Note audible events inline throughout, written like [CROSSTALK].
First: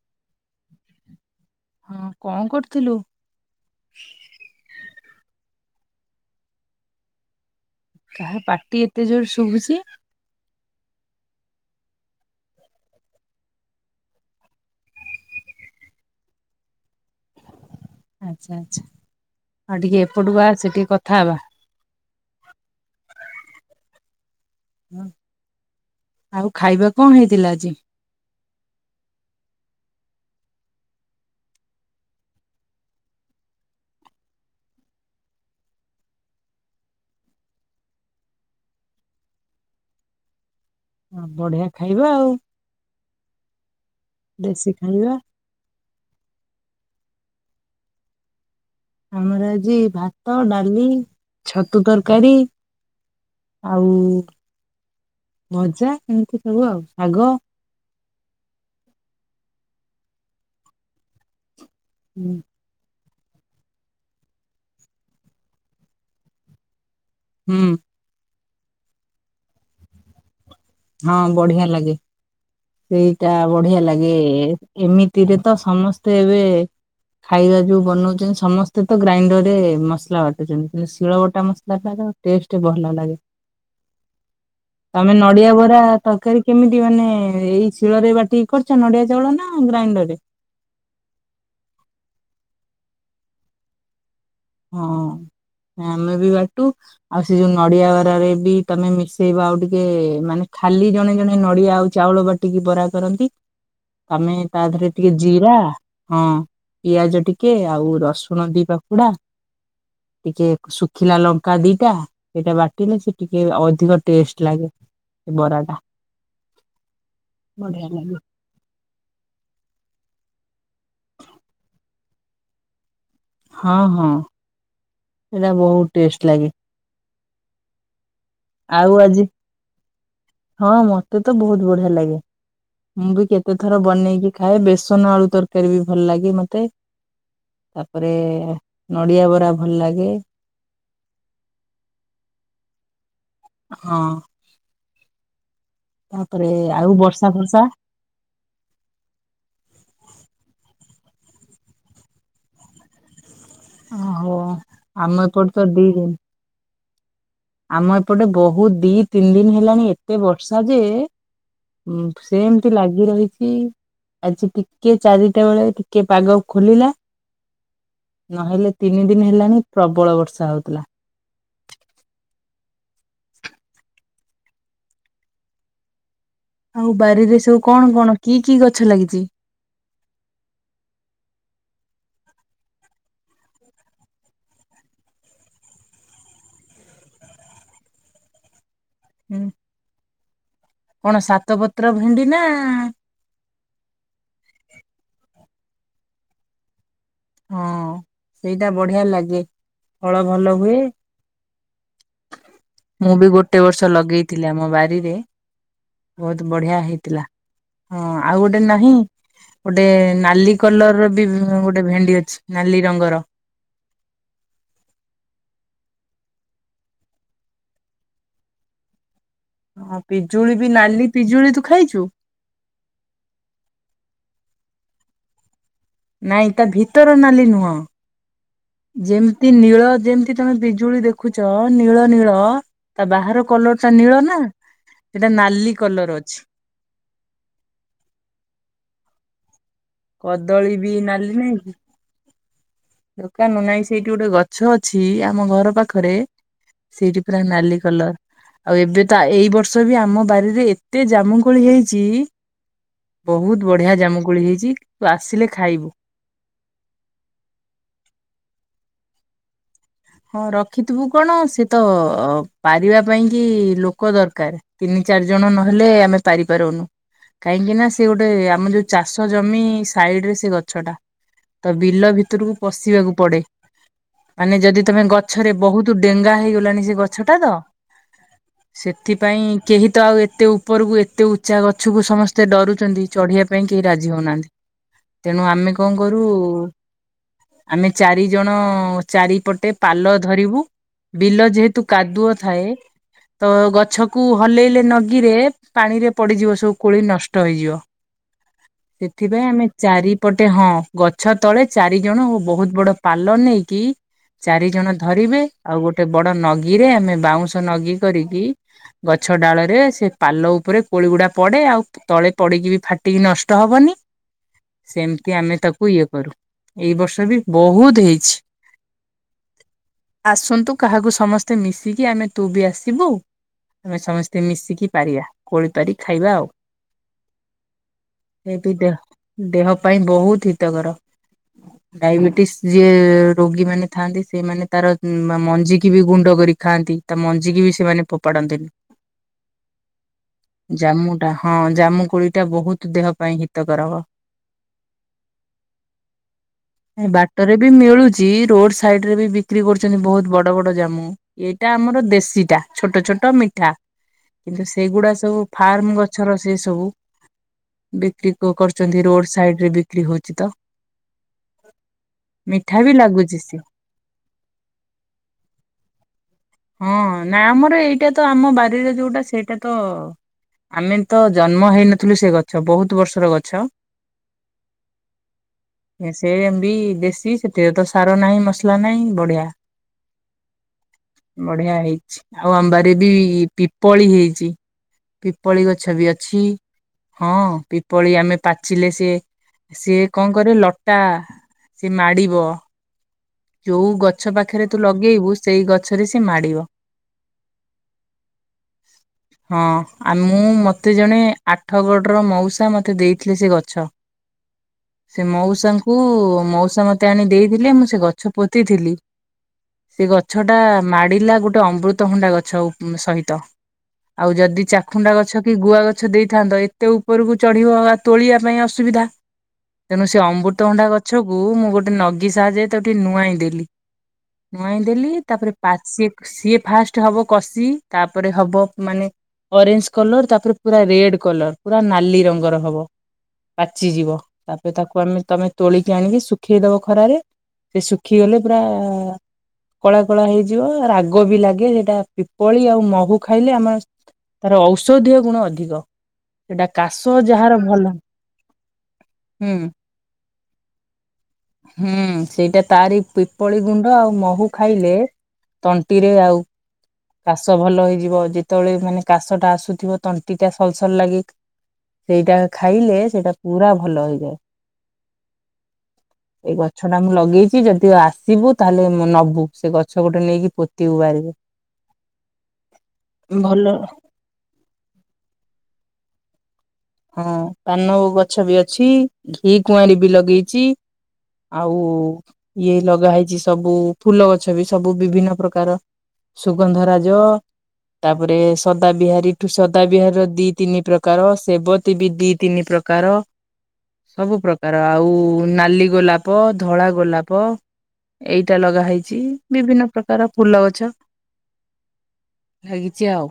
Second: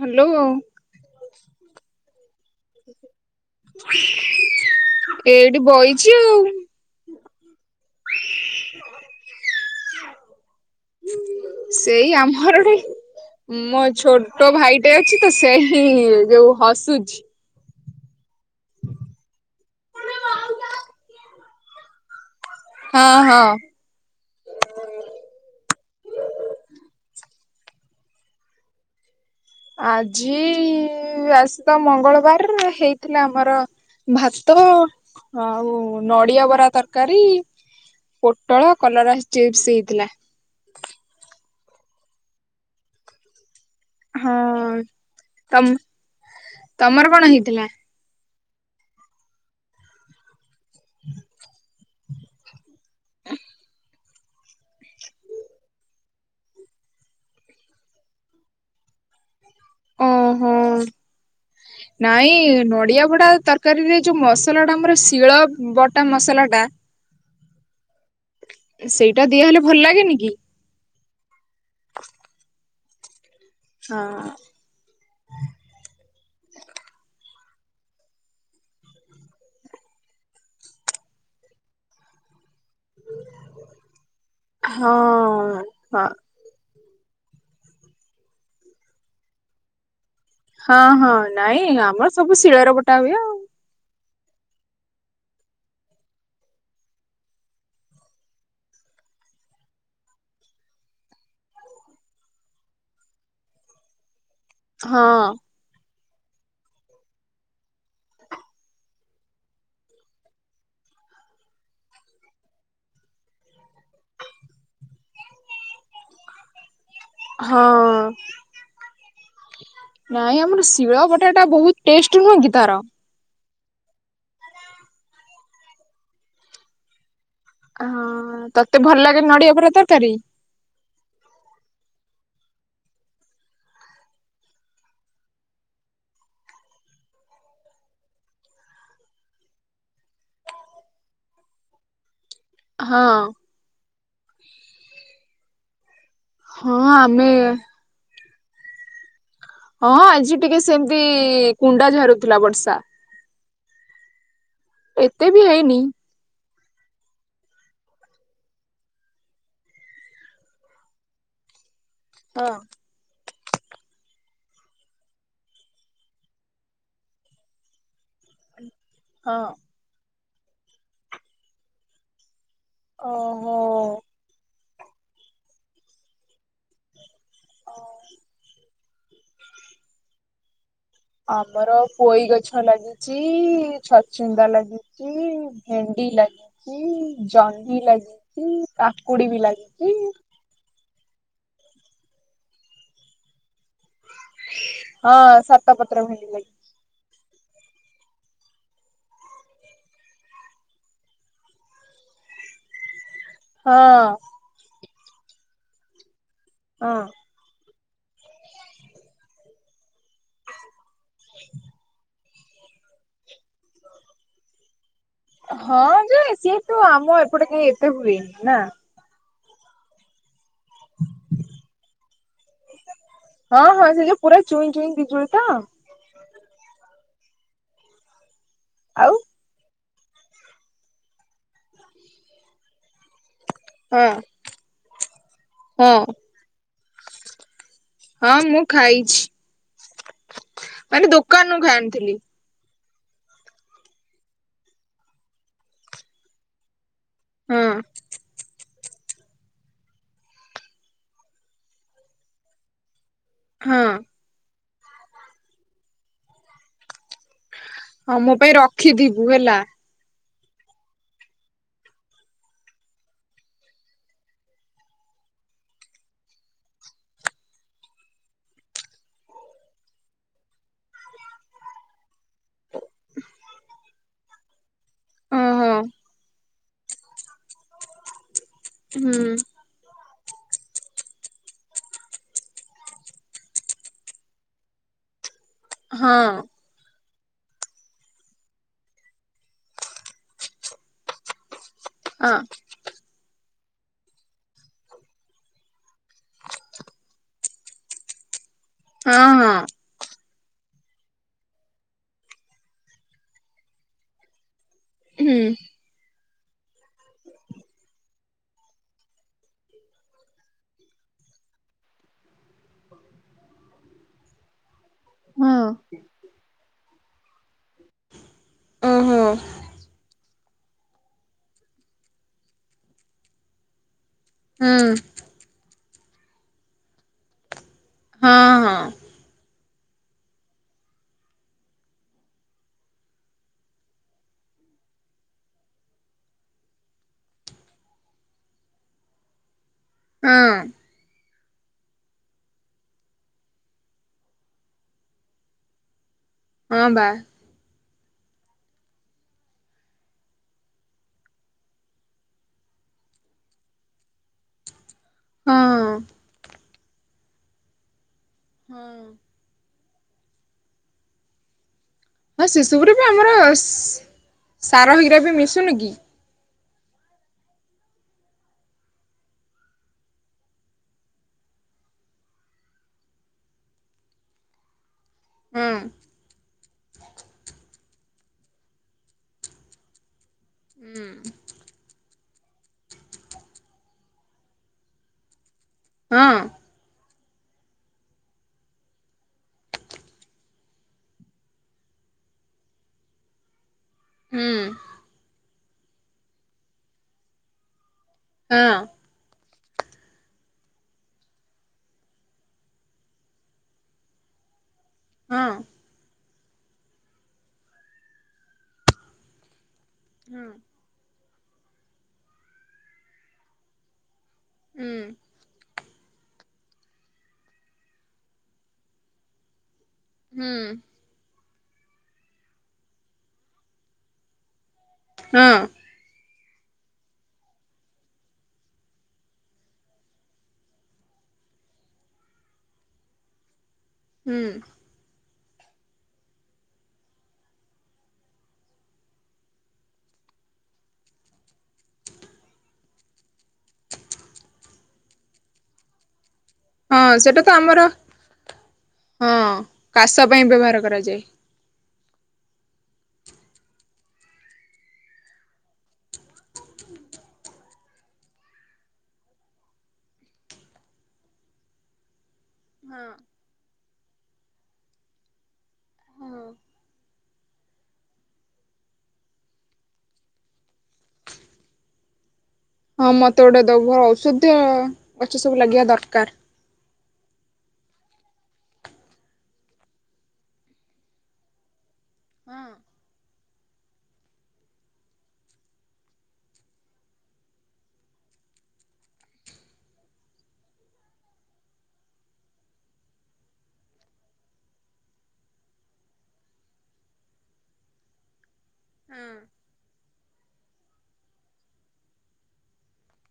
Hello. ହଁ କଣ କରୁଥିଲୁ? ଏଇଠି ବଇଚି ଆଉ। କାହା ପାଟି ଏତେ ଜୋରରେ ଶୁଭୁଚି? ସେଇ ଆମ [UNINTELLIGIBLE] ମୋ ଛୋଟ ଭାଇଟେ ଅଛି ତ ସେ ହିଁ ଯୋଉ ହସୁଛି। ଆଛା ଆଛା ଆଉ ଟିକେ ଏପଟକୁ ଆସେ ଟିକେ କଥା ହବା। ହଁ ହଁ। ଆଉ ଖାଇବା କଣ ହେଇଥିଲା ଆଜି? ଆଜି ଆଜ୍ ତ ମଙ୍ଗଳବାର ହେଇଥିଲା ଆମର ଭାତ ଆଉ ନଡିଆ ବରା ତରକାରୀ। ପୋଟଳ କଲରା ଚିପ୍ସ ହେଇଥିଲା। ବଢିଆ ଖାଇବା ଆଉ। ହଁ ଦେଶୀ ଖାଇବା ତମ ତମର କଣ ହେଇଥିଲା? ଆମର ଆଜି ଭାତ, ଡାଲି, ଛତୁ ତରକାରୀ। ଆଉ ଭଜା ଏମିତି ସବୁ ଆଉ ଶାଗ। ହଁ ହୁଁ ନାଇଁ ନଡିଆ ବଡା ତର ତରକାରୀରେ ଯୋଉ ମସଲା ଟା ଆମର ଶିଳ ବଟା ମସଲା ଟା। ହୁଁ। ସେଇଟା ଦିଆହେଲେ ଭଲ ଲାଗେନି କି। ହଁ ବଢିଆ ଲାଗେ ସେଇଟା ବଢିଆ ହଁ ଲାଗେ। ଏମିତିରେ ତ ସମସ୍ତେ ଏବେ ଖାଇବା ଯଉ ବନଉଛନ୍ତି ସମସ୍ତେ ତ ଗ୍ରାଇଣ୍ଡରରେ ମସଲା ବାଟୁଛନ୍ତି ଶିଳବଟା ମସଲାଟାର ଟେଷ୍ଟ ଭଲ ଲାଗେ ତମେ ନଡିଆ ହଁ। ବ ହଁ ତରକାରୀ କେମିତି ମାନେ ଏଇ ଶିଳରେ ବାଟି କରିଛ ନଡିଆ ଚାଉଳ ନା ଗ୍ରାଇଣ୍ଡର ରେ? ହଁ ହଁ ନାଇଁ ଆମର ସବୁ ଶିଳରେ ବଟା ହୁଏ ଆଉ। ହଁ ଆମେ ବି ବାଟୁ ଆଉ ସେ ଯୋଉ ନଡିଆ ବାରରେ ବି ତମେ ମିଶେଇବ ଆଉ ଟିକେ ମାନେ ଖାଲି ଜଣେ ଜଣେ ନଡିଆ ଆଉ ଚାଉଳ ବା ଟିକି ବରା କରନ୍ତି ତମେ ତା ଦେହେରେ ଟିକେ ହଁ। ଜିରା। ହଁ ପିଆଜ ଟିକେ ଆଉ ରସୁଣ ଦି ପାଖୁଡା। ଟିକେ ଶୁଖିଲା ଲଙ୍କା ଦିଟା ସେଇଟା ବାଟିଲେ ସେ ଟିକେ ଅଧିକ ଟେଷ୍ଟ ଲାଗେ। ସେ ବରାଟା। ହଁ। ନାଇଁ ଆମର ଶିଳ ବଟା ଟା ବହୁତ ଟେଷ୍ଟ ନୁହେଁ କି ତାର। ହଁ ହଁ। ସେରା ବହୁତ ଟେଷ୍ଟ ଲାଗେ। ହଁ ତତେ ଆଉ ଭଲ ଆଜି ଲାଗେ ନଡିଆ ପୁରା ତରକାରୀ? ହଁ ମତେ ତ ବହୁତ ବଢିଆ ଲାଗେ। ମୁଁ ବି କେତେ ଥର ବନେଇକି ଖାଏ ବେସନ ଆଳୁ ତରକାରୀ ବି ଭଲ ଲାଗେ ମତେ। ତାପରେ ନଡ଼ିଆ ବରା ଭଲ ଲାଗେ। ହଁ। ହଁ। ତାପରେ ହଁ ଆଉ ଆମେ ବର୍ଷା ଫରର୍ଷା ହଁ ଆଜି ଟିକେ ସେମିତି କୁଣ୍ଡା ଝାରୁଥିଲା ବର୍ଷା। ଆଉ ଆମ ଏତେ ବି ଏପଟେ ତ ହେଇନି। ଦି ଦିନ ଆମ ଏପଟେ ବହୁତ ଦି ତିନି ଦିନ ହେଲାଣି ଏତେ ବର୍ଷା ଯେ ହୁଁ ହଁ ସେମତି ଲାଗେ ଲାଗି ରହିଛି ଆଜି ଟିକେ ଚାରିଟା ବେଳେ ଟିକେ ପାଗ ଖୋଲିଲା। ନହେଲେ ତିନି ଦିନି ହଁ ହେଲାଣି ପ୍ରବଳ ବର୍ଷା ହଉଥିଲା। ଓହୋ। ଆଉ ବାରିରେ ସବୁ କଣ କଣ କି କି ଗଛ ଲାଗିଛି? ଆମର ପୋଇ ଗଛ ଲାଗିଛି ଛଚିନ୍ଦା ଲାଗି ଚି ଭେଣ୍ଡି ଲାଗିଛି, ଜହ୍ନି ଲାଗିଛି, କାକ୍ କୁଡ଼ି ବି ହୁଁ ଲାଗିଛିି। କଣ ସାତ ପତ୍ର ଭେଣ୍ଡି ନା ହଁ ସାତ ପତ୍ର ଭେଣ୍ଡି ଲାଗିଛି। ହଁ ସେଇଟା ବଢିଆ ଲାଗେ ଫଳ ଭଲ ହୁଏ। ମୁଁ ବି ଗୋଟେ ବର୍ଷ ହଁ। ଲଗେଇଥିଲି ଆ ମ ବାରିରେ ବହୁତ ବଢିଆ ହେଇଥିଲା। ହଁ ଆଉ ଗୋଟେ ନାହିଁ ଗୋଟେ ନାଲି କଲର ର ବି ଗୋଟେ ଭେଣ୍ଡି ଅଛି। ନାଲି ରଙ୍ଗର। ହଁ ଯେ ସିଏ ତୁ ଆମ ଏପଟେ କାଇ ଏତେ ହୁଏନି ନା। ହଁ ପିଜୁଳି ବି ନାଲି ପିଜୁଳି ତୁ ଖାଇଛୁ? ହଁ ହଁ ସେ ଯୋଉ ପୁରା ଚୁଇଁ ଚୁଇଁ ପିଜୁଳି ତ! ନାଇଁ ତା ଭିତର ନାଲି ନୁହଁ। ଆଉ ଯେମିତି ନୀଳ ଯେମିତି ତମେ ବିଜୁଳି ଦେଖୁଛ ନୀଳ ନୀଳ ତା ବାହାର କଲର ସେଟା ହଁ ନୀଳ ନା ସେଟା ନାଲି ହଁ କଲର ଅଛି। ହଁ ମୁଁ ଖାଇଛି। କଦଳୀ ବି ମାନେ ନାଲି ନାଇଁ ଦୋକାନରୁ ଖାଇ କି? ଆଣିଥିଲି ଦୋକାନ ନାଇଁ ସେଇଠି ଗୋଟେ ଗଛ ଅଛି, ଆମ ଘର ପାଖରେ ସେଇଠି ପୁରା ହଁ ନାଲି କଲର। ଆଉ ଏବେ ତ ଏଇ ବର୍ଷ ବି ଆମ ବାରିରେ ଏତେ ଜାମୁକୋଳି ହେଇଛି ବହୁତ ହଁ ବଢିଆ ଜାମୁକୋଳି ହେଇଛି ତୁ ଆସିଲେ ଖାଇବୁ। ହଁ ମୋ ପାଇଁ ରଖିଥିବୁ ହେଲା। ହଁ ରଖିଥିବୁ କଣ, ସେ ତ ପାରିବା ପାଇଁ କି ଲୋକ ଦରକାର। ତିନି ଚାରି ଜଣ ନହେଲେ ଆମେ ପାରିପାରୁନୁ। କାହିଁକି ନା ସେ ଗୋଟେ ଆମ ଯୋଉ ଚାଷ ଜମି ସାଇଡ ରେ ସେ ଗଛଟା। ତ ବିଲ ଭିତରକୁ ପଶିବାକୁ ପଡେ, ମାନେ ଯଦି ତମେ ଗଛରେ ଓହୋ ବହୁତ ଡେଙ୍ଗା ହେଇଗଲାଣି ସେ ଗଛଟା ତ, ହୁଁ ସେଥିପାଇଁ କେହି ତ ଆଉ ଏତେ ଉପରକୁ ଏତେ ଉଚ୍ଚା ଗଛକୁ ସମସ୍ତେ ଡରୁଛନ୍ତି ଚଢିବା ପାଇଁ କେହି ରାଜି ହଉନାହାନ୍ତି। ତେଣୁ ଆମେ କଣ ହଁ କରୁ ଆମେ ଚାରି ଜଣ ଚାରିପଟେ ପାଲ ଧରିବୁ ବିଲ ଯେହେତୁ ହଁ କାଦୁଅ ଥାଏ ତ ଗଛକୁ ହଲେଇଲେ ନଗିରେ ପାଣିରେ ପଡିଯିବ ସବୁ କୋଳି ନଷ୍ଟ ହେଇଯିବ। ହଁ ସେଥିପାଇଁ ହଁ। ଆମେ ଚାରି ପଟେ ହଁ ଗଛ ତଳେ ଚାରିଜଣ ଓ ବହୁତ ବଡ ପାଲ ନେଇକି ଚାରି ଜଣ ହୁଁ। ଧରିବେ ଆଉ ଗୋଟେ ବଡ ନଗୀରେ ଆମେ ବାଉଁଶ ନଗୀ କରିକି ଗଛ ଡାଳରେ ସେ ପାଲ ଉପରେ କୋଳି ଗୁଡା ପଡେ ଆଉ ତଳେ ପଡିକି ବି ଫାଟିକି ନଷ୍ଟ ହବନି। ସେମିତି ଆମେ ହଁ। ତାକୁ ଇଏ କରୁ। ଏଇ ବର୍ଷ ବି ବହୁତ ହେଇଛି। ଓହୋ। ଆସନ୍ତୁ କାହାକୁ ସମସ୍ତେ ମିଶିକି ଆମେ ତୁ ବି ଆସିବୁ, ଆମେ ସମସ୍ତେ ସେ ମିଶିକି ହୁଁ ପାରିବା କୋଳିପାରି ଖାଇବା ଆଉ, ହଁ ସେ ବି ହଁ ଦେହ ଦେହ ପାଇଁ ବହୁତ ହିତକର ଡାଇବେଟିସ ଯିଏ ରୋଗୀ ମାନେ ଥାନ୍ତି ସେମାନେ ତାର ମଞ୍ଜିିକି ବି ଗୁଣ୍ଡ କରି ଖାଆନ୍ତି ତା ମଞ୍ଜିିକି ବି ସେମାନେ ଫୋପାଡନ୍ତିନି। ହଁ ଜାମ୍ମୁ ହଁ ଜାମୁ କୋଳିଟା ବହୁତ ଦେହ ପାଇଁ ହିତକାର। ହଁ ବା ବାଟରେ ବି ମିଳୁଛି ରୋଡ ସାଇଡରେ ବି ବିକ୍ରି କରୁଛନ୍ତି ବହୁତ ବଡ ବଡ ଜାମୁ। ଏଇଟା ଆମର ଦେଶୀଟା ଛୋଟ ଛୋଟ ମିଠା। କିନ୍ତୁ ସେଗୁଡା ସବୁ ହଁ। ଫାର୍ମ ଗଛର ସେ ସବୁ। ବିକ୍ରି କ ହଁ କରୁଛନ୍ତି ରୋଡ ସାଇଡରେ ବିକ୍ରି ହଉଛି ତ। ହଁ ମିଠା ଶିସୁପରେ ବି ଆମର ଲାଗୁଛି ସେ। ସାର ହେଗିରା ବି ମିଶୁନି କି। ହଁ ନା ଆମର ଏଇଟା ତ ଆମ ବାରିରେ ଯୋଉଟା ସେଇଟା ତ ଆମେ ତ ଜନ୍ମ ହେଇନଥିଲୁ ସେ ଗଛ ବହୁତ ବର୍ଷର ଗଛ। ହଁ ସେ ଏମ ବି ଦେଶୀ ସେଥିରେ ତ ସାର ନାହିଁ ମସ ସଲା ନାଇଁ ବଢିଆ ହୁଁ ବଢିଆ ହେଇଛି। ଆଉ ଆମ ବାରିରେ ବି ପିପଳି ହେଇଛି ପିପଳି ଗଛ ବି ହଁ ଅଛି। ହଁ ପିପଳି ଆମେ ପାଚିଲେ ସିଏ ସିଏ କଣ କରେ ଲଟା ସିଏ ମାଡିବ। ଯୋଉ ଗଛ ହୁଁ ପାଖରେ ତୁ ଲଗେଇବୁ ସେଇ ଗଛରେ ସେ ମାଡିବ। ହଁ। [INAUDIBLE] ହଁ ଆ ମୁଁ ମତେ ଜଣେ ଆଠ ଗଡ଼ର ମଉସା ମତେ ଦେଇଥିଲେ ସେ ଗଛ। [INAUDIBLE] ସେ ହଁ ମଉସାଙ୍କୁ ମଉସା ମତେ ଆଣି ଦେଇଥିଲେ ମୁଁ ସେ ଗଛ ପୋତିଥିଲି। ସେ ହଁ ଗଛଟା ମାଡିଲା ଗୋଟେ ଅମୃତଭଣ୍ଡା ଗଛ ଉ ସହିତ। ଆଉ ଯଦି ଚାଖୁଣ୍ଡା ହୁଁ। ଗଛ କି ଗୁଆ ଗ ଛ ଦେଇଥାନ୍ତ ଏତେ ଉପରକୁ ଚଢିବ ବା ତୋଳିବା ପାଇଁ ଅସୁବିଧା। ତେଣୁ ସେ ହୁଁ ଅମୃତଭଣ୍ଡା ଗଛକୁୁ ମୁଁ ଗୋଟେ ନଗି ସାହାଯ୍ୟାରେ ତାକୁ କୁ ନୁଆଇଁ ଦେଲି ନୁଆଇଁ ଦେଲି ତାପରେ ହଁ ପାଚ ସିଏ ସିଏ ଫାଷ୍ଟ ହବ କଷି ତାପରେ ହବ ମାନେ ଅରେଞ୍ଜ କଲର ତାପରେ ପୁରା ରେଡ କଲର ପୁରା ନାଲି ରଙ୍ଗର ହବ। ପାଚିଯିବ ହୁଁ ତାପରେ ତାକୁ ଆମେ ତମେ ତୋଳିକି ଆଣିକି ଶୁଖେଇଦବ ଖରାରେ। ସେ ଶୁଖିଗଲେ ପୁରା କଳା କଳା ହେଇଯିବ ରାଗ ବି ଲାଗେ ସେଇଟା ପିପଳି ଆଉ ମହୁ ଖାଇଲେ ଆମର ତାର ଔଷଧୀୟ ଗୁଣ ଅଧିକ। ସେଇଟା ହଁ କାଶ ସେଟା ତ ଯାହାର ଆମର ଭଲ ହଁ ହୁଁ। କାଶ ପାଇଁ ବ୍ୟବହାର କରାଯାଏ। ହୁଁ ସେଇଟା ତାରି ପିପଳି ଗୁଣ୍ଡ ଆଉ ମହୁ ଖାଇଲେ। ତଣ୍ଟିରେ ଆଉ କାଶ ଭଲ ହେଇଯିବ ଯେତେବେଳେ ମାନେ କାଶଟା ଆସୁଥିବ ତଣ୍ଟିଟା ସଲ୍ ସଲ୍ ଲାଗେ। ସେଇଟା ଖାଇଲେ ହଁ ସେଇଟା ପୁରା ଭଲ ହେଇଯାଏ। ହଁ ଏଇ ଗଛ ଟା ମୁଁ ଲଗେଇ କି ଯଦି ଆସିବୁ ତାହେଲେ ମୁଁ ନବୁ ସେ ଗଛ ଗୋଟେ ନେଇକି ପୋତିିବୁ ବାରିରେ। [INAUDIBLE] ହଁ ମୋତେ ଗୋଟେ ଭଲ ଦବୁ ଆଉ ଔଷଧୀୟ ଗଛ ସବୁ ଲାଗିବା ଦରକାର। ହଁ ପାନୋଓଉ ଗଛ ବି ଅଛି ଘି କୁଆଁରି ବି ଲଗେଇଛି। ଆଉ ହଁ ଇଏ ଲଗା ହେଇଛି ସବୁ ଫୁଲ ଗଛ ବି ସବୁ ବିଭିନ୍ନ ପ୍ରକାର ସୁଗନ୍ଧ ରାଜ। ତାପରେ ସଦା ବିିହାରୀଠୁ ସଦା ବିିହାରୀର ଦି ତିନି ପ୍ରକାର ସେବ ବି ଦି ତିନି ପ୍ରକାର। ସବୁ ପ୍ରକାର ଆଉ ନାଲି ଗୋଲାପ ଧଳା ଗୋଲାପ। ଏଇଟା ଲଗା ହେଇଛି, ହଁ ବିଭିନ୍ନ ପ୍ରକାର ଫୁଲ ଗଛ, ଲାଗିଛି ଆଉ।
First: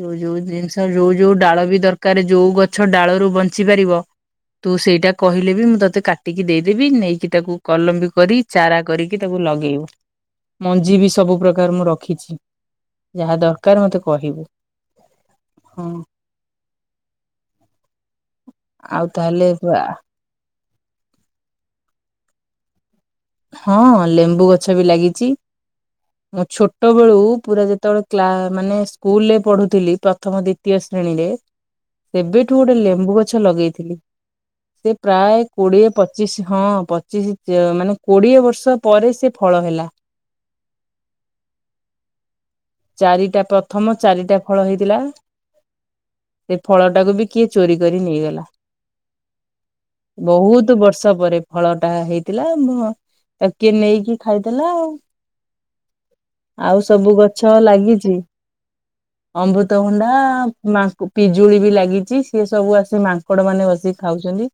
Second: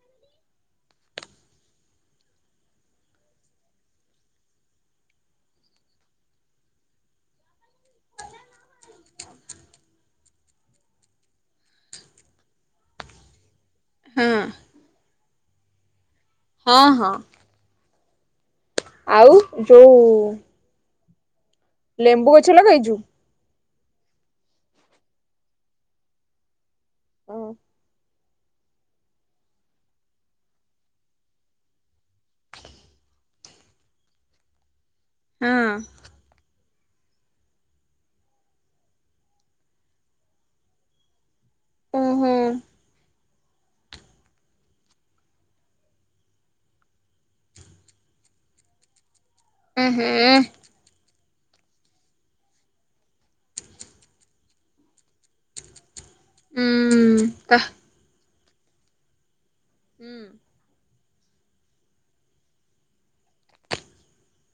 ଯୋଉ ଯୋଉ ଜିନିଷ ଯୋଉ ଯୋଉ ଡାଳ ବି ଦରକାର, ଯୋଉ ଗଛ ଡାଳରୁ ବଞ୍ଚି ପାରିବ ତୁ ସେଇଟା କହିଲେ ବି ମୁଁ ତତେ କାଟିକି ଦେଇଦେବି, ନେଇକି ତାକୁ କଲମ୍ୱି କରି ଚାରା କରିକି ତାକୁ ଲଗେଇବୁ। ମଞ୍ଜି ବି ସବୁ ପ୍ରକାର ମୁଁ ରଖିଛି। ଯାହା ଦରକାର ମତେ ହଁ କହିବୁ। ହଁ। ହଁ ହଁ। ଆଉ ତାହେଲେ ବା ଯୋଉ ଲେମ୍ବୁ ଗଛ ଲଗେଇଚୁ? ହଁ ଲେମ୍ବୁ ଗଛ ବି ଲାଗିଚି। ମୁଁ ଛୋଟବେଳୁ ହଁ। ପୁରା ଯେତେବେଳେ କ୍ଲା ମାନେ ସ୍କୁଲରେ ପଢୁଥିଲି, ପ୍ରଥମ ଦ୍ଵିତୀୟ ଶ୍ରେଣୀରେ କେବେଠୁ ଗୋଟେ ଲେମ୍ବୁ ଗଛ ଲଗେଇଥିଲି ସେ ପ୍ରାୟ କୋଡିଏ ପଚିଶ ହଁ ପଚିଶ ଯେ ମାନେ କୋଡିଏ ବର୍ଷ ପରେ ସିଏ ଫଳ ହେଲା। ଓହୋ ଚାରିଟା ପ୍ରଥମ ଚାରିଟା ଫଳ ହେଇଥିଲା। ସେ ଫଳଟାକୁ ବି କିଏ ଚୋରି କରି ନେଇଗଲା। ଉହୁଁ ବହୁତ ବର୍ଷ ପରେ ଫଳଟା ହେଇଥିଲା, ମ କିଏ ନେଇକି ଖାଇଦେଲା ଆଉ। ଆଉ ସବୁ ଉଁ ଗଛ ତା ଲାଗିଚି ଅମୃତଭଣ୍ଡା, ଉଁ ମାଙ୍କ ପିଜୁଳି ବି ଲାଗିଚି, ସିଏ ସବୁ ଆସି ମାଙ୍କଡମାନେ ବସି ଖାଉଚନ୍ତି।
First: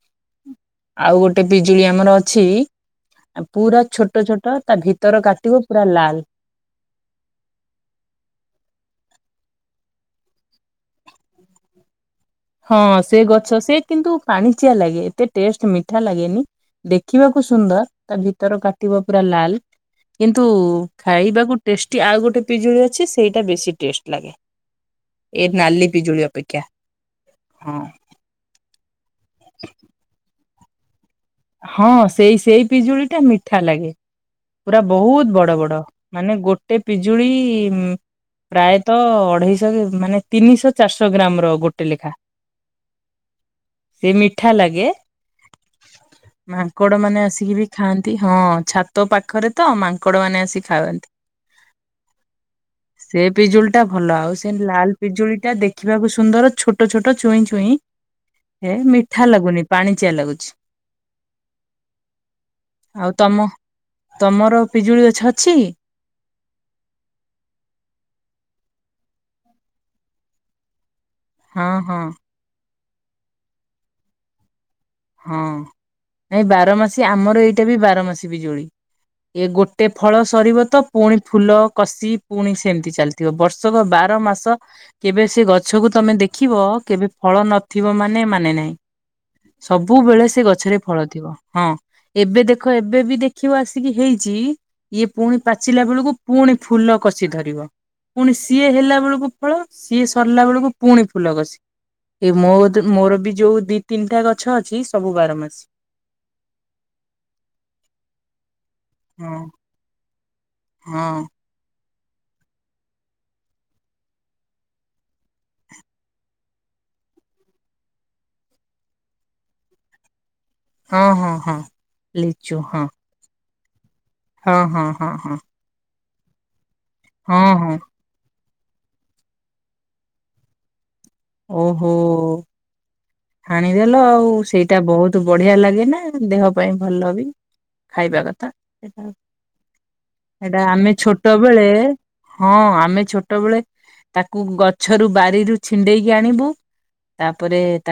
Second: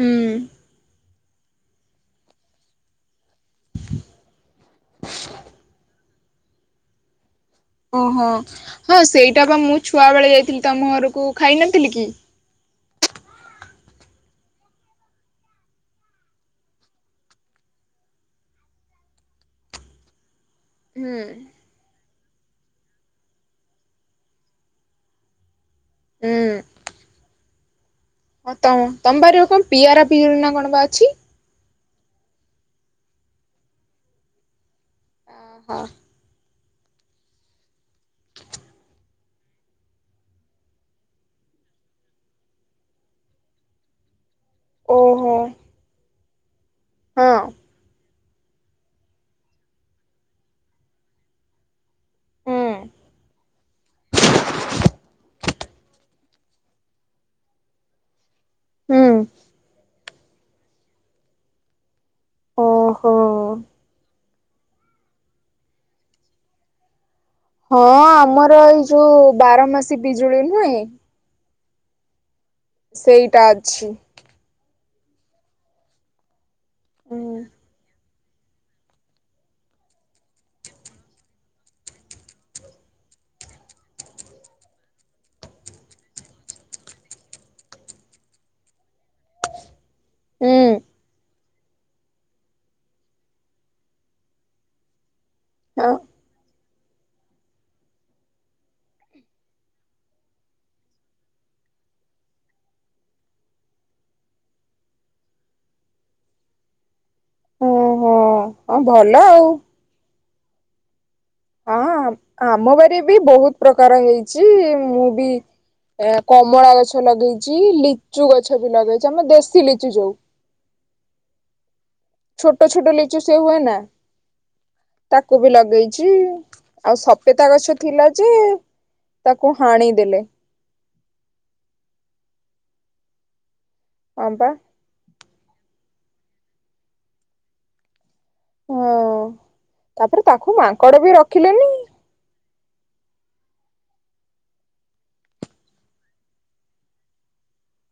ହୁଁ। ଆଉ ଗୋଟେ ପିଜୁଳି ଆମର ଅଛି ଆ ପୁରା ଛୋଟ ଛୋଟ, ତା ଭିତର କାଟିବ ପୁରା ଲାଲ୍। ଓହୋ। ହଁ ସେଇଟା ବା ମୁଁ ଛୁଆବେଳେ ଯାଇଥିଲି ତମ ଘରକୁ ଖାଇନଥିଲି କି? ହଁ ସେ ଗଛ ସେ କିନ୍ତୁ ପାଣିଚିଆ ଲାଗେ, ଏତେ ଟେଷ୍ଟ ମିଠା ଲାଗେନି ଦେଖିବାକୁ ସୁନ୍ଦର, ତା ଭିତର କାଟିବ ପୁରା ଲାଲ୍, କିନ୍ତୁ ହୁଁ ଖାଇବାକୁ ଟେଷ୍ଟି ଆଉ ଗୋଟେ ପିଜୁଳି ଅଛି ସେଇଟା ବେଶୀ ଟେଷ୍ଟ ଲାଗେ। ଏ ନାଲି ପିଜୁଳି ହୁଁ ଅପେକ୍ଷା। ହଁ। ହଁ ତମ-ତମ ବାରିରେ କଣ ପିଆରା ପିଜୁଳି ନା କଣ ବା ଅଛି? ହଁ, ସେଇ ସେଇ ପିଜୁଳିଟା ମିଠା ଲାଗେ। ପୁରା ବହୁତ୍ ବଡ ଓହୋ ବଡ। ମାନେ ଗୋଟେ ପିଜୁଳି ଉମ୍ ପ୍ରାୟତଃ ଅଢେଇଶହ ମାନେ ତିନିଶହ ଚାରିଶହ ଗ୍ରାମର ଗୋଟେ ଲେଖା। ସେ ମିଠା ଲାଗେ ଓହୋ। ମାଙ୍କଡମାନେ ହଁ ଆସିକି ବି ଖାଆନ୍ତି, ହଁ ଛାତ ପାଖରେ ତ ମାଙ୍କଡମାନେ ଆସିକି ଖାଆନ୍ତି। ହୁଁ ସେ ପିଜୁଳିଟା ଭଲ ଆଉ ସେ ଲାଲ୍ ପିଜୁଳିଟା ଦେଖିବାକୁ ସୁ ସୁନ୍ଦର ଛୋଟ ଛୋଟ ଛୁଇଁ ଛୁଇଁ, ସେ ହୁଁ ମିଠା ଲାଗୁନି, ପାଣିଚିଆ ଲାଗୁଚି। ଓହୋ। ଆଉ ତମ, ତମର ପିଜୁଳି ଗଛ ଅଛି? ହଁ ଆମର ଏଇ ଯୋଉ ବାରମାସୀ ପିଜୁଳି ନୁହେଁ ହଁ-ହଁ। ସେଇଟା ଅଛି। ହଁ। ନାଇଁ ବାରମାସୀ ହୁଁ ଆମର ଏଇଟା ବି ବାରମାସୀ ପିଜୁଳି। ଏ ଗୋଟେ ଫଳ ସରିବ ତ ପୁଣି ଫୁଲ, କଷି, ପୁଣି ସେମତି ଚାଲିଥିବ। ବର୍ଷକ ବାର ମାସ କେବେ ସେ ଗଛକୁ ତମେ ଦେଖିବ, କେବେ ଫଳ ନଥିବ ମାନେ ମାନେ ନାହିଁ। ସବୁବେଳେ ସେ ହୁଁ ଗଛରେ ଫଳ ଥିବ। ହଁ। ଏବେ ଦେଖ ଏବେ ବି ଦେଖିବ ଆସିକି ହେଇଚି, ଇଏ ପୁଣି ପାଚିଲା ହଁ ବେଳକୁ ପୁଣି ଫୁଲ କଷି ଧରିବ। ପୁଣି ସିଏ ହେଲା ବେଳକୁ ଫଳ, ସିଏ ସରିଲା ବେଳକୁ ପୁଣି ଫୁଲ, କଷି। ଏ ମୋ ମୋର ବି ଯୋଉ ଦି ତିନିଟା ଗଛ ଅଛି, ସବୁ ବାର ମାସି। ହଁ- ହଁ ଭଲ ହଁ ଆଉ। ହଁ। ଆ ଆମ ବାରିରେ ବି ବହୁତ୍ ପ୍ରକାର ହେଇଚି, ମୁଁ ବି ଏ କମଳା ଗଛ ଲଗେଇଛି, ଲିଚୁ ଗଛ ବି ଲଗେଇଚି, ଆମ ଦେଶୀ ଲିଚୁ ଯୋଉ ହଁ-ହଁ-ହଁ। ଛୋଟ ଛୋଟ ଲିଚୁ ସେ ହୁଏ ନା, ହଁ ହଁ ହଁ ତାକୁ ବି ଲଗେଇଚି। ଆଉ ହଁ ସପେତା ହଁ ହଁ ଗଛ ଥିଲା ଯେ, ତାକୁ ହାଣିଦେଲେ। ଓ ହୋ ହାଣିଦେଲ ହଁ ଆଉ ବା ସେଇଟା ବହୁତ୍ ତୁ ବଢିଆ ଲାଗେ ନା, ଦେହ ପାଇଁ ଭଲ ବି ଖାଇବା କଥା। ହଁ ତାପରେ ତାକୁ ସେଟା ଆମେ ମାଙ୍କଡ ବି ଛୋଟ ବେଳେ ରଖିଲେନି ହଁ ଆମେ ଛୋଟବେଳେ, ତାକୁ ଗଛରୁ ବାରିରୁ ଛିଣ୍ଡେଇକି ଆଣିବୁ ତାପରେ ତା